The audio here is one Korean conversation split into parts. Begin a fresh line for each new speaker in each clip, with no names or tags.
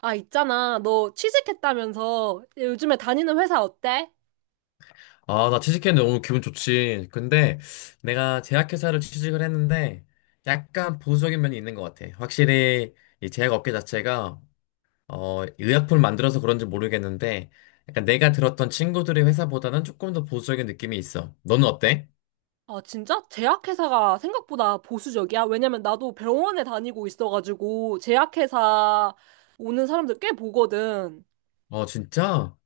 아, 있잖아. 너 취직했다면서 요즘에 다니는 회사 어때?
아, 나 취직했는데 너무 기분 좋지. 근데 내가 제약회사를 취직을 했는데 약간 보수적인 면이 있는 것 같아. 확실히 이 제약업계 자체가 의약품을 만들어서 그런지 모르겠는데 약간 내가 들었던 친구들의 회사보다는 조금 더 보수적인 느낌이 있어. 너는 어때?
아, 진짜? 제약회사가 생각보다 보수적이야? 왜냐면 나도 병원에 다니고 있어가지고 제약회사 오는 사람들 꽤 보거든.
어, 진짜?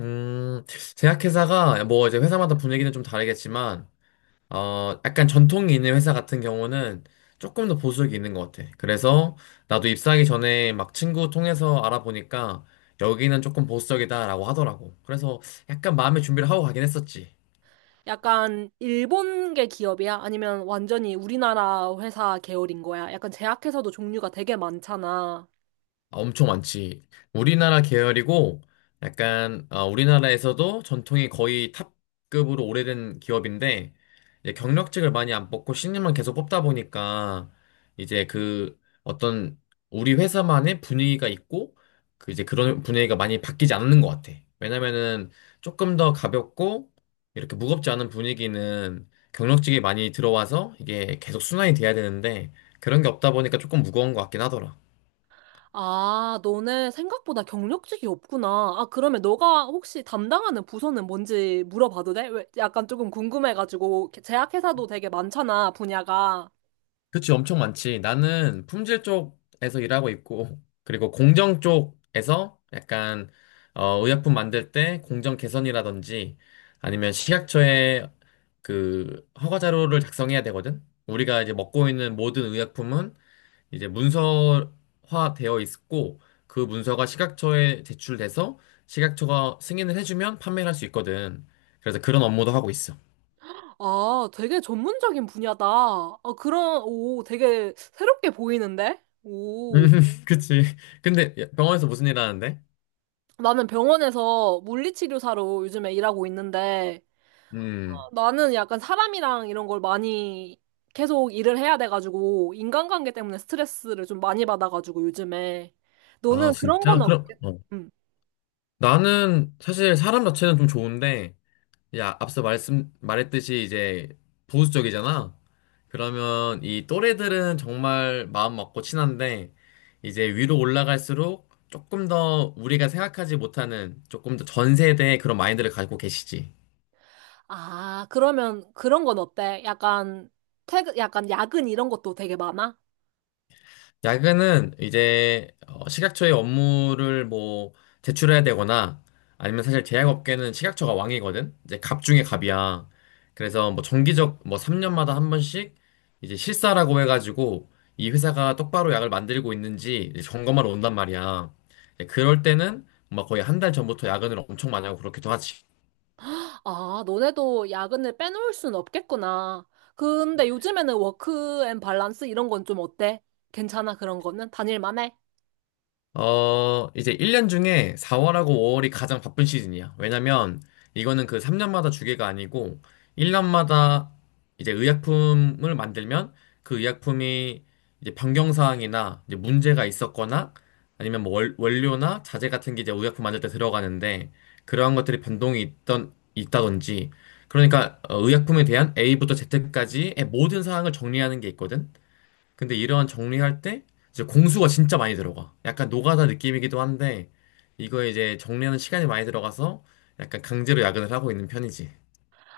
음, 제약회사가 뭐 이제 회사마다 분위기는 좀 다르겠지만 약간 전통이 있는 회사 같은 경우는 조금 더 보수적이 있는 것 같아. 그래서 나도 입사하기 전에 막 친구 통해서 알아보니까 여기는 조금 보수적이다라고 하더라고. 그래서 약간 마음의 준비를 하고 가긴 했었지.
약간 일본계 기업이야? 아니면 완전히 우리나라 회사 계열인 거야? 약간 제약회사도 종류가 되게 많잖아.
아, 엄청 많지. 우리나라 계열이고, 약간, 우리나라에서도 전통이 거의 탑급으로 오래된 기업인데, 이제 경력직을 많이 안 뽑고 신입만 계속 뽑다 보니까, 이제 그 어떤 우리 회사만의 분위기가 있고, 그 이제 그런 분위기가 많이 바뀌지 않는 것 같아. 왜냐면은 조금 더 가볍고, 이렇게 무겁지 않은 분위기는 경력직이 많이 들어와서 이게 계속 순환이 돼야 되는데, 그런 게 없다 보니까 조금 무거운 것 같긴 하더라.
아, 너네 생각보다 경력직이 없구나. 아, 그러면 너가 혹시 담당하는 부서는 뭔지 물어봐도 돼? 왜 약간 조금 궁금해가지고 제약회사도 되게 많잖아, 분야가.
그치, 엄청 많지. 나는 품질 쪽에서 일하고 있고, 그리고 공정 쪽에서 약간, 의약품 만들 때 공정 개선이라든지, 아니면 식약처에 그 허가 자료를 작성해야 되거든. 우리가 이제 먹고 있는 모든 의약품은 이제 문서화 되어 있고, 그 문서가 식약처에 제출돼서 식약처가 승인을 해주면 판매를 할 수 있거든. 그래서 그런 업무도 하고 있어.
아, 되게 전문적인 분야다. 아, 그런, 오, 되게 새롭게 보이는데?
음,
오.
그치. 근데 병원에서 무슨 일 하는데?
나는 병원에서 물리치료사로 요즘에 일하고 있는데,
음.
나는 약간 사람이랑 이런 걸 많이 계속 일을 해야 돼가지고, 인간관계 때문에 스트레스를 좀 많이 받아가지고, 요즘에.
아,
너는 그런 건
진짜? 그럼,
없겠,
어.
음.
나는 사실 사람 자체는 좀 좋은데, 야, 앞서 말했듯이 이제 보수적이잖아? 그러면 이 또래들은 정말 마음 맞고 친한데, 이제 위로 올라갈수록 조금 더 우리가 생각하지 못하는 조금 더 전 세대의 그런 마인드를 가지고 계시지.
아, 그러면 그런 건 어때? 약간, 퇴근, 약간 야근 이런 것도 되게 많아?
야근은 이제 식약처의 업무를 뭐 제출해야 되거나 아니면 사실 제약업계는 식약처가 왕이거든. 이제 갑 중에 갑이야. 그래서 뭐 정기적 뭐 3년마다 한 번씩 이제 실사라고 해가지고 이 회사가 똑바로 약을 만들고 있는지 이제 점검하러 온단 말이야. 이제 그럴 때는 막 거의 한 달 전부터 야근을 엄청 많이 하고 그렇기도 하지.
아, 너네도 야근을 빼놓을 순 없겠구나. 근데 요즘에는 워크 앤 밸런스 이런 건 좀 어때? 괜찮아, 그런 거는? 다닐만 해?
이제 1년 중에 4월하고 5월이 가장 바쁜 시즌이야. 왜냐면 이거는 그 3년마다 주계가 아니고 1년마다 이제 의약품을 만들면 그 의약품이 이제 변경사항이나 이제 문제가 있었거나 아니면 뭐 원료나 자재 같은 게 이제 의약품 만들 때 들어가는데 그러한 것들이 변동이 있던, 있다든지 그러니까 의약품에 대한 A부터 Z까지의 모든 사항을 정리하는 게 있거든. 근데 이러한 정리할 때 이제 공수가 진짜 많이 들어가. 약간 노가다 느낌이기도 한데 이거 이제 정리하는 시간이 많이 들어가서 약간 강제로 야근을 하고 있는 편이지.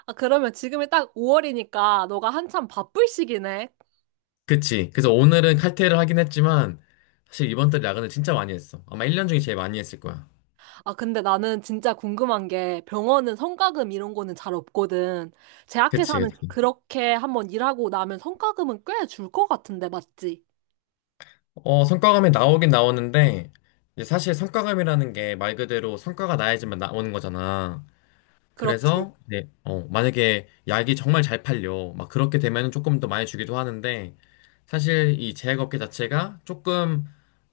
아, 그러면 지금이 딱 5월이니까 너가 한참 바쁠 시기네.
그치. 그래서 오늘은 칼퇴를 하긴 했지만 사실 이번 달 야근을 진짜 많이 했어. 아마 1년 중에 제일 많이 했을 거야.
아, 근데 나는 진짜 궁금한 게 병원은 성과금 이런 거는 잘 없거든.
그치,
제약회사는
그치.
그렇게 한번 일하고 나면 성과금은 꽤 줄 것 같은데, 맞지?
성과감이 나오긴 나오는데 이제 사실 성과감이라는 게 말 그대로 성과가 나야지만 나오는 거잖아.
그렇지.
그래서 네, 만약에 약이 정말 잘 팔려 막 그렇게 되면 조금 더 많이 주기도 하는데 사실 이 제약업계 자체가 조금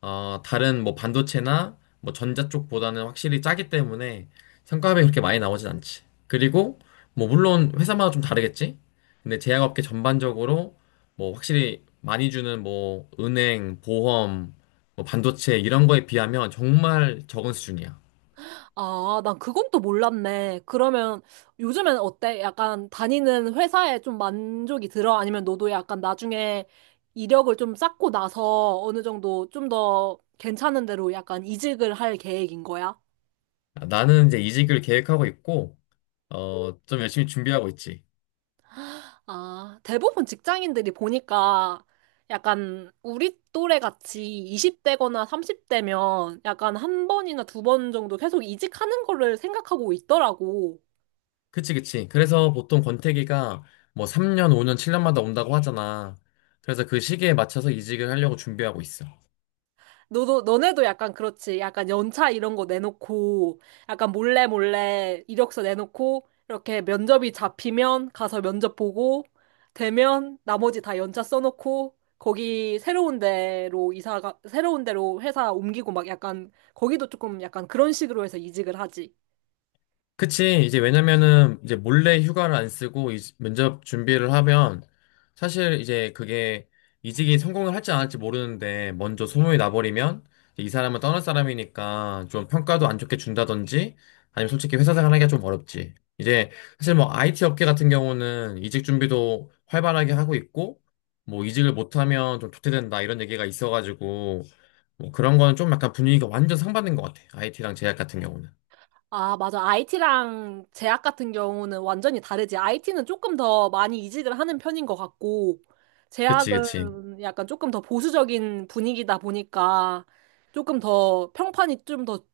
다른 뭐 반도체나 뭐 전자 쪽보다는 확실히 짜기 때문에 성과급이 그렇게 많이 나오진 않지. 그리고 뭐 물론 회사마다 좀 다르겠지. 근데 제약업계 전반적으로 뭐 확실히 많이 주는 뭐 은행, 보험, 뭐 반도체 이런 거에 비하면 정말 적은 수준이야.
아, 난 그건 또 몰랐네. 그러면 요즘엔 어때? 약간 다니는 회사에 좀 만족이 들어? 아니면 너도 약간 나중에 이력을 좀 쌓고 나서 어느 정도 좀 더 괜찮은 데로 약간 이직을 할 계획인 거야?
나는 이제 이직을 계획하고 있고. 좀 열심히 준비하고 있지.
아, 대부분 직장인들이 보니까 약간 우리 또래 같이 20대거나 30대면 약간 한 번이나 두 번 정도 계속 이직하는 거를 생각하고 있더라고.
그치, 그치. 그래서 보통 권태기가 뭐 3년, 5년, 7년마다 온다고 하잖아. 그래서 그 시기에 맞춰서 이직을 하려고 준비하고 있어.
너도, 너네도 약간 그렇지. 약간 연차 이런 거 내놓고, 약간 몰래 몰래 이력서 내놓고, 이렇게 면접이 잡히면 가서 면접 보고, 되면 나머지 다 연차 써놓고, 거기 새로운 데로 이사가, 새로운 데로 회사 옮기고 막 약간, 거기도 조금 약간 그런 식으로 해서 이직을 하지.
그치. 이제 왜냐면은 이제 몰래 휴가를 안 쓰고 면접 준비를 하면 사실 이제 그게 이직이 성공을 할지 안 할지 모르는데 먼저 소문이 나버리면 이 사람은 떠날 사람이니까 좀 평가도 안 좋게 준다든지 아니면 솔직히 회사 생활 하기가 좀 어렵지. 이제 사실 뭐 IT 업계 같은 경우는 이직 준비도 활발하게 하고 있고 뭐 이직을 못하면 좀 도태된다 이런 얘기가 있어가지고 뭐 그런 거는 좀 약간 분위기가 완전 상반된 것 같아. IT랑 제약 같은 경우는.
아, 맞아. IT랑 제약 같은 경우는 완전히 다르지. IT는 조금 더 많이 이직을 하는 편인 것 같고,
그치, 그치.
제약은 약간 조금 더 보수적인 분위기다 보니까 조금 더 평판이 좀 더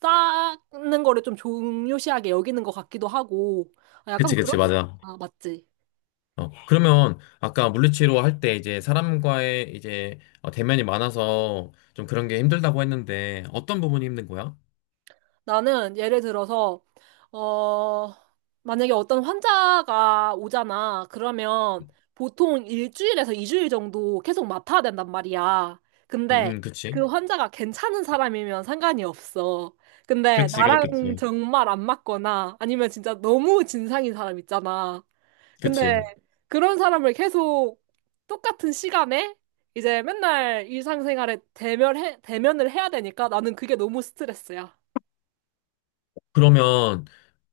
쌓는 거를 좀 중요시하게 여기는 것 같기도 하고, 아, 약간
그치,
그런,
그치, 맞아.
아, 맞지.
그러면 아까 물리치료 할 때 이제 사람과의 이제 대면이 많아서 좀 그런 게 힘들다고 했는데 어떤 부분이 힘든 거야?
나는 예를 들어서, 어, 만약에 어떤 환자가 오잖아. 그러면 보통 일주일에서 이주일 정도 계속 맡아야 된단 말이야. 근데
응, 그치.
그 환자가 괜찮은 사람이면 상관이 없어. 근데
그치,
나랑
그렇겠지.
정말 안 맞거나 아니면 진짜 너무 진상인 사람 있잖아. 근데
그치.
그런 사람을 계속 똑같은 시간에 이제 맨날 일상생활에 대면을 해야 되니까 나는 그게 너무 스트레스야.
그러면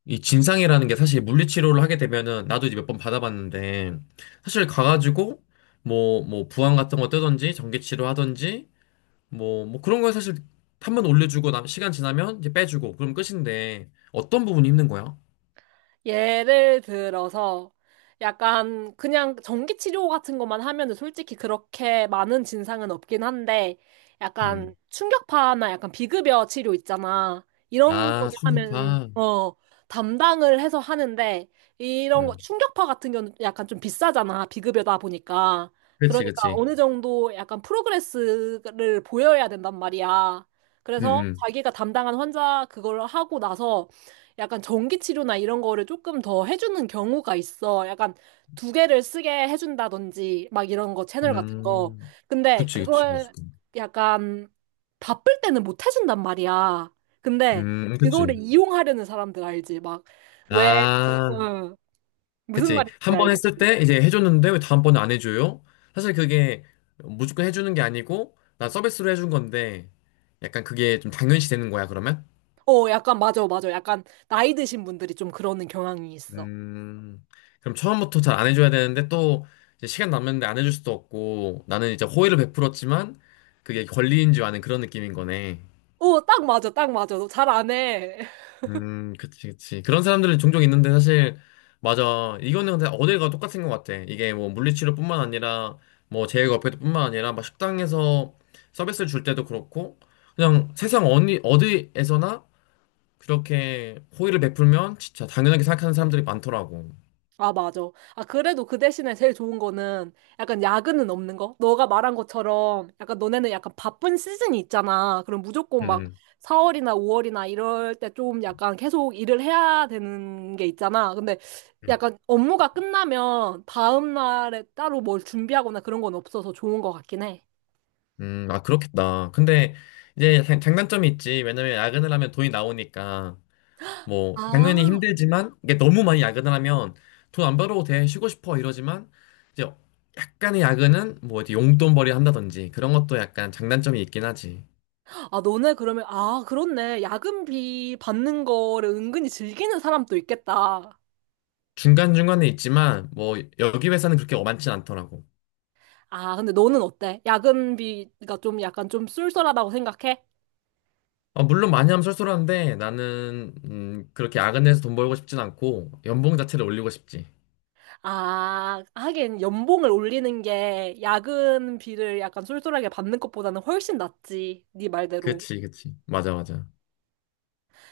이 진상이라는 게 사실 물리치료를 하게 되면은 나도 이제 몇 번 받아봤는데 사실 가가지고 뭐 부항 같은 거 뜨든지 전기치료 하든지 뭐 그런 거 사실 한번 올려주고 나 시간 지나면 이제 빼주고 그럼 끝인데 어떤 부분이 힘든 거야?
예를 들어서 약간 그냥 전기 치료 같은 것만 하면은 솔직히 그렇게 많은 진상은 없긴 한데 약간
음.
충격파나 약간 비급여 치료 있잖아. 이런
아,
거를 하면
충격파.
어 담당을 해서 하는데 이런 거
응.
충격파 같은 경우는 약간 좀 비싸잖아. 비급여다 보니까.
그치,
그러니까
그치.
어느 정도 약간 프로그레스를 보여야 된단 말이야. 그래서
응,
자기가 담당한 환자 그걸 하고 나서 약간 전기치료나 이런 거를 조금 더 해주는 경우가 있어. 약간 두 개를 쓰게 해준다든지 막 이런 거
응.
채널 같은 거.
음.
근데
그치, 그치,
그걸
무조건.
약간 바쁠 때는 못 해준단 말이야. 근데 그거를
그치.
이용하려는 사람들 알지? 막 왜,
아,
어, 무슨
그치.
말인지
한 번 했을
알겠지?
때 이제 해줬는데 왜 다음번에 안 해줘요? 사실 그게 무조건 해주는 게 아니고, 난 서비스로 해준 건데, 약간 그게 좀 당연시 되는 거야, 그러면?
어, 약간 맞아, 맞아. 약간 나이 드신 분들이 좀 그러는 경향이 있어.
음, 그럼 처음부터 잘 안 해줘야 되는데 또 이제 시간 남는데 안 해줄 수도 없고, 나는 이제 호의를 베풀었지만, 그게 권리인 줄 아는 그런 느낌인 거네.
어, 딱 맞아, 딱 맞아. 너 잘 안 해.
그치, 그치. 그런 사람들은 종종 있는데 사실, 맞아. 이거는 근데 어딜 가도 똑같은 것 같아. 이게 뭐 물리치료뿐만 아니라, 뭐 제일과페뿐만 아니라, 막 식당에서 서비스를 줄 때도 그렇고, 그냥 세상 어디, 어디에서나 그렇게 호의를 베풀면 진짜 당연하게 생각하는 사람들이 많더라고.
아, 맞아. 아, 그래도 그 대신에 제일 좋은 거는 약간 야근은 없는 거? 너가 말한 것처럼 약간 너네는 약간 바쁜 시즌이 있잖아. 그럼 무조건 막
음,
4월이나 5월이나 이럴 때 좀 약간 계속 일을 해야 되는 게 있잖아. 근데
음,
약간 업무가 끝나면 다음 날에 따로 뭘 준비하거나 그런 건 없어서 좋은 것 같긴 해.
아, 그렇겠다. 근데 이제 장단점이 있지. 왜냐면 야근을 하면 돈이 나오니까. 뭐 당연히
아,
힘들지만 이게 너무 많이 야근을 하면 돈 안 벌어도 돼 쉬고 싶어 이러지만 이제 약간의 야근은 뭐 이제 용돈벌이 한다든지 그런 것도 약간 장단점이 있긴 하지.
아, 너네 그러면, 아, 그렇네. 야근비 받는 거를 은근히 즐기는 사람도 있겠다.
중간중간에 있지만 뭐 여기 회사는 그렇게 많진 않더라고.
아, 근데 너는 어때? 야근비가 좀 약간 좀 쏠쏠하다고 생각해?
아, 물론 많이 하면 쏠쏠한데 나는 그렇게 야근해서 돈 벌고 싶진 않고 연봉 자체를 올리고 싶지.
아, 하긴 연봉을 올리는 게 야근비를 약간 쏠쏠하게 받는 것보다는 훨씬 낫지. 네 말대로.
그치, 그치, 맞아, 맞아.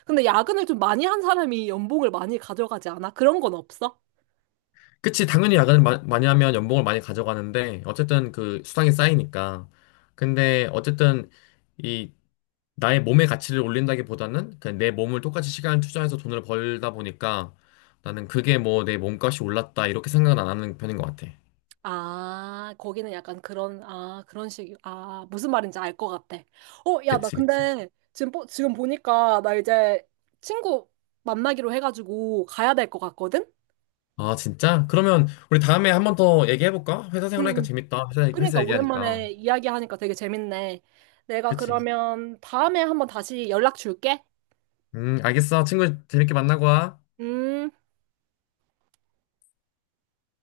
근데 야근을 좀 많이 한 사람이 연봉을 많이 가져가지 않아? 그런 건 없어?
그치, 당연히 야근을 많이 하면 연봉을 많이 가져가는데, 어쨌든 그 수당이 쌓이니까. 근데 어쨌든 이 나의 몸의 가치를 올린다기보다는 그냥 내 몸을 똑같이 시간을 투자해서 돈을 벌다 보니까 나는 그게 뭐 내 몸값이 올랐다 이렇게 생각은 안 하는 편인 것 같아.
아, 거기는 약간 그런, 아, 그런 식, 아, 무슨 말인지 알 것 같아. 어, 야, 나
그치, 그치.
근데 지금 보니까 나 이제 친구 만나기로 해가지고 가야 될 것 같거든?
아, 진짜? 그러면 우리 다음에 한번 더 얘기해볼까? 회사
응,
생활하니까
응.
재밌다. 회사,
그러니까
회사 얘기하니까.
오랜만에 이야기하니까 되게 재밌네. 내가
그치.
그러면 다음에 한번 다시 연락 줄게.
알겠어. 친구 재밌게 만나고 와.
음.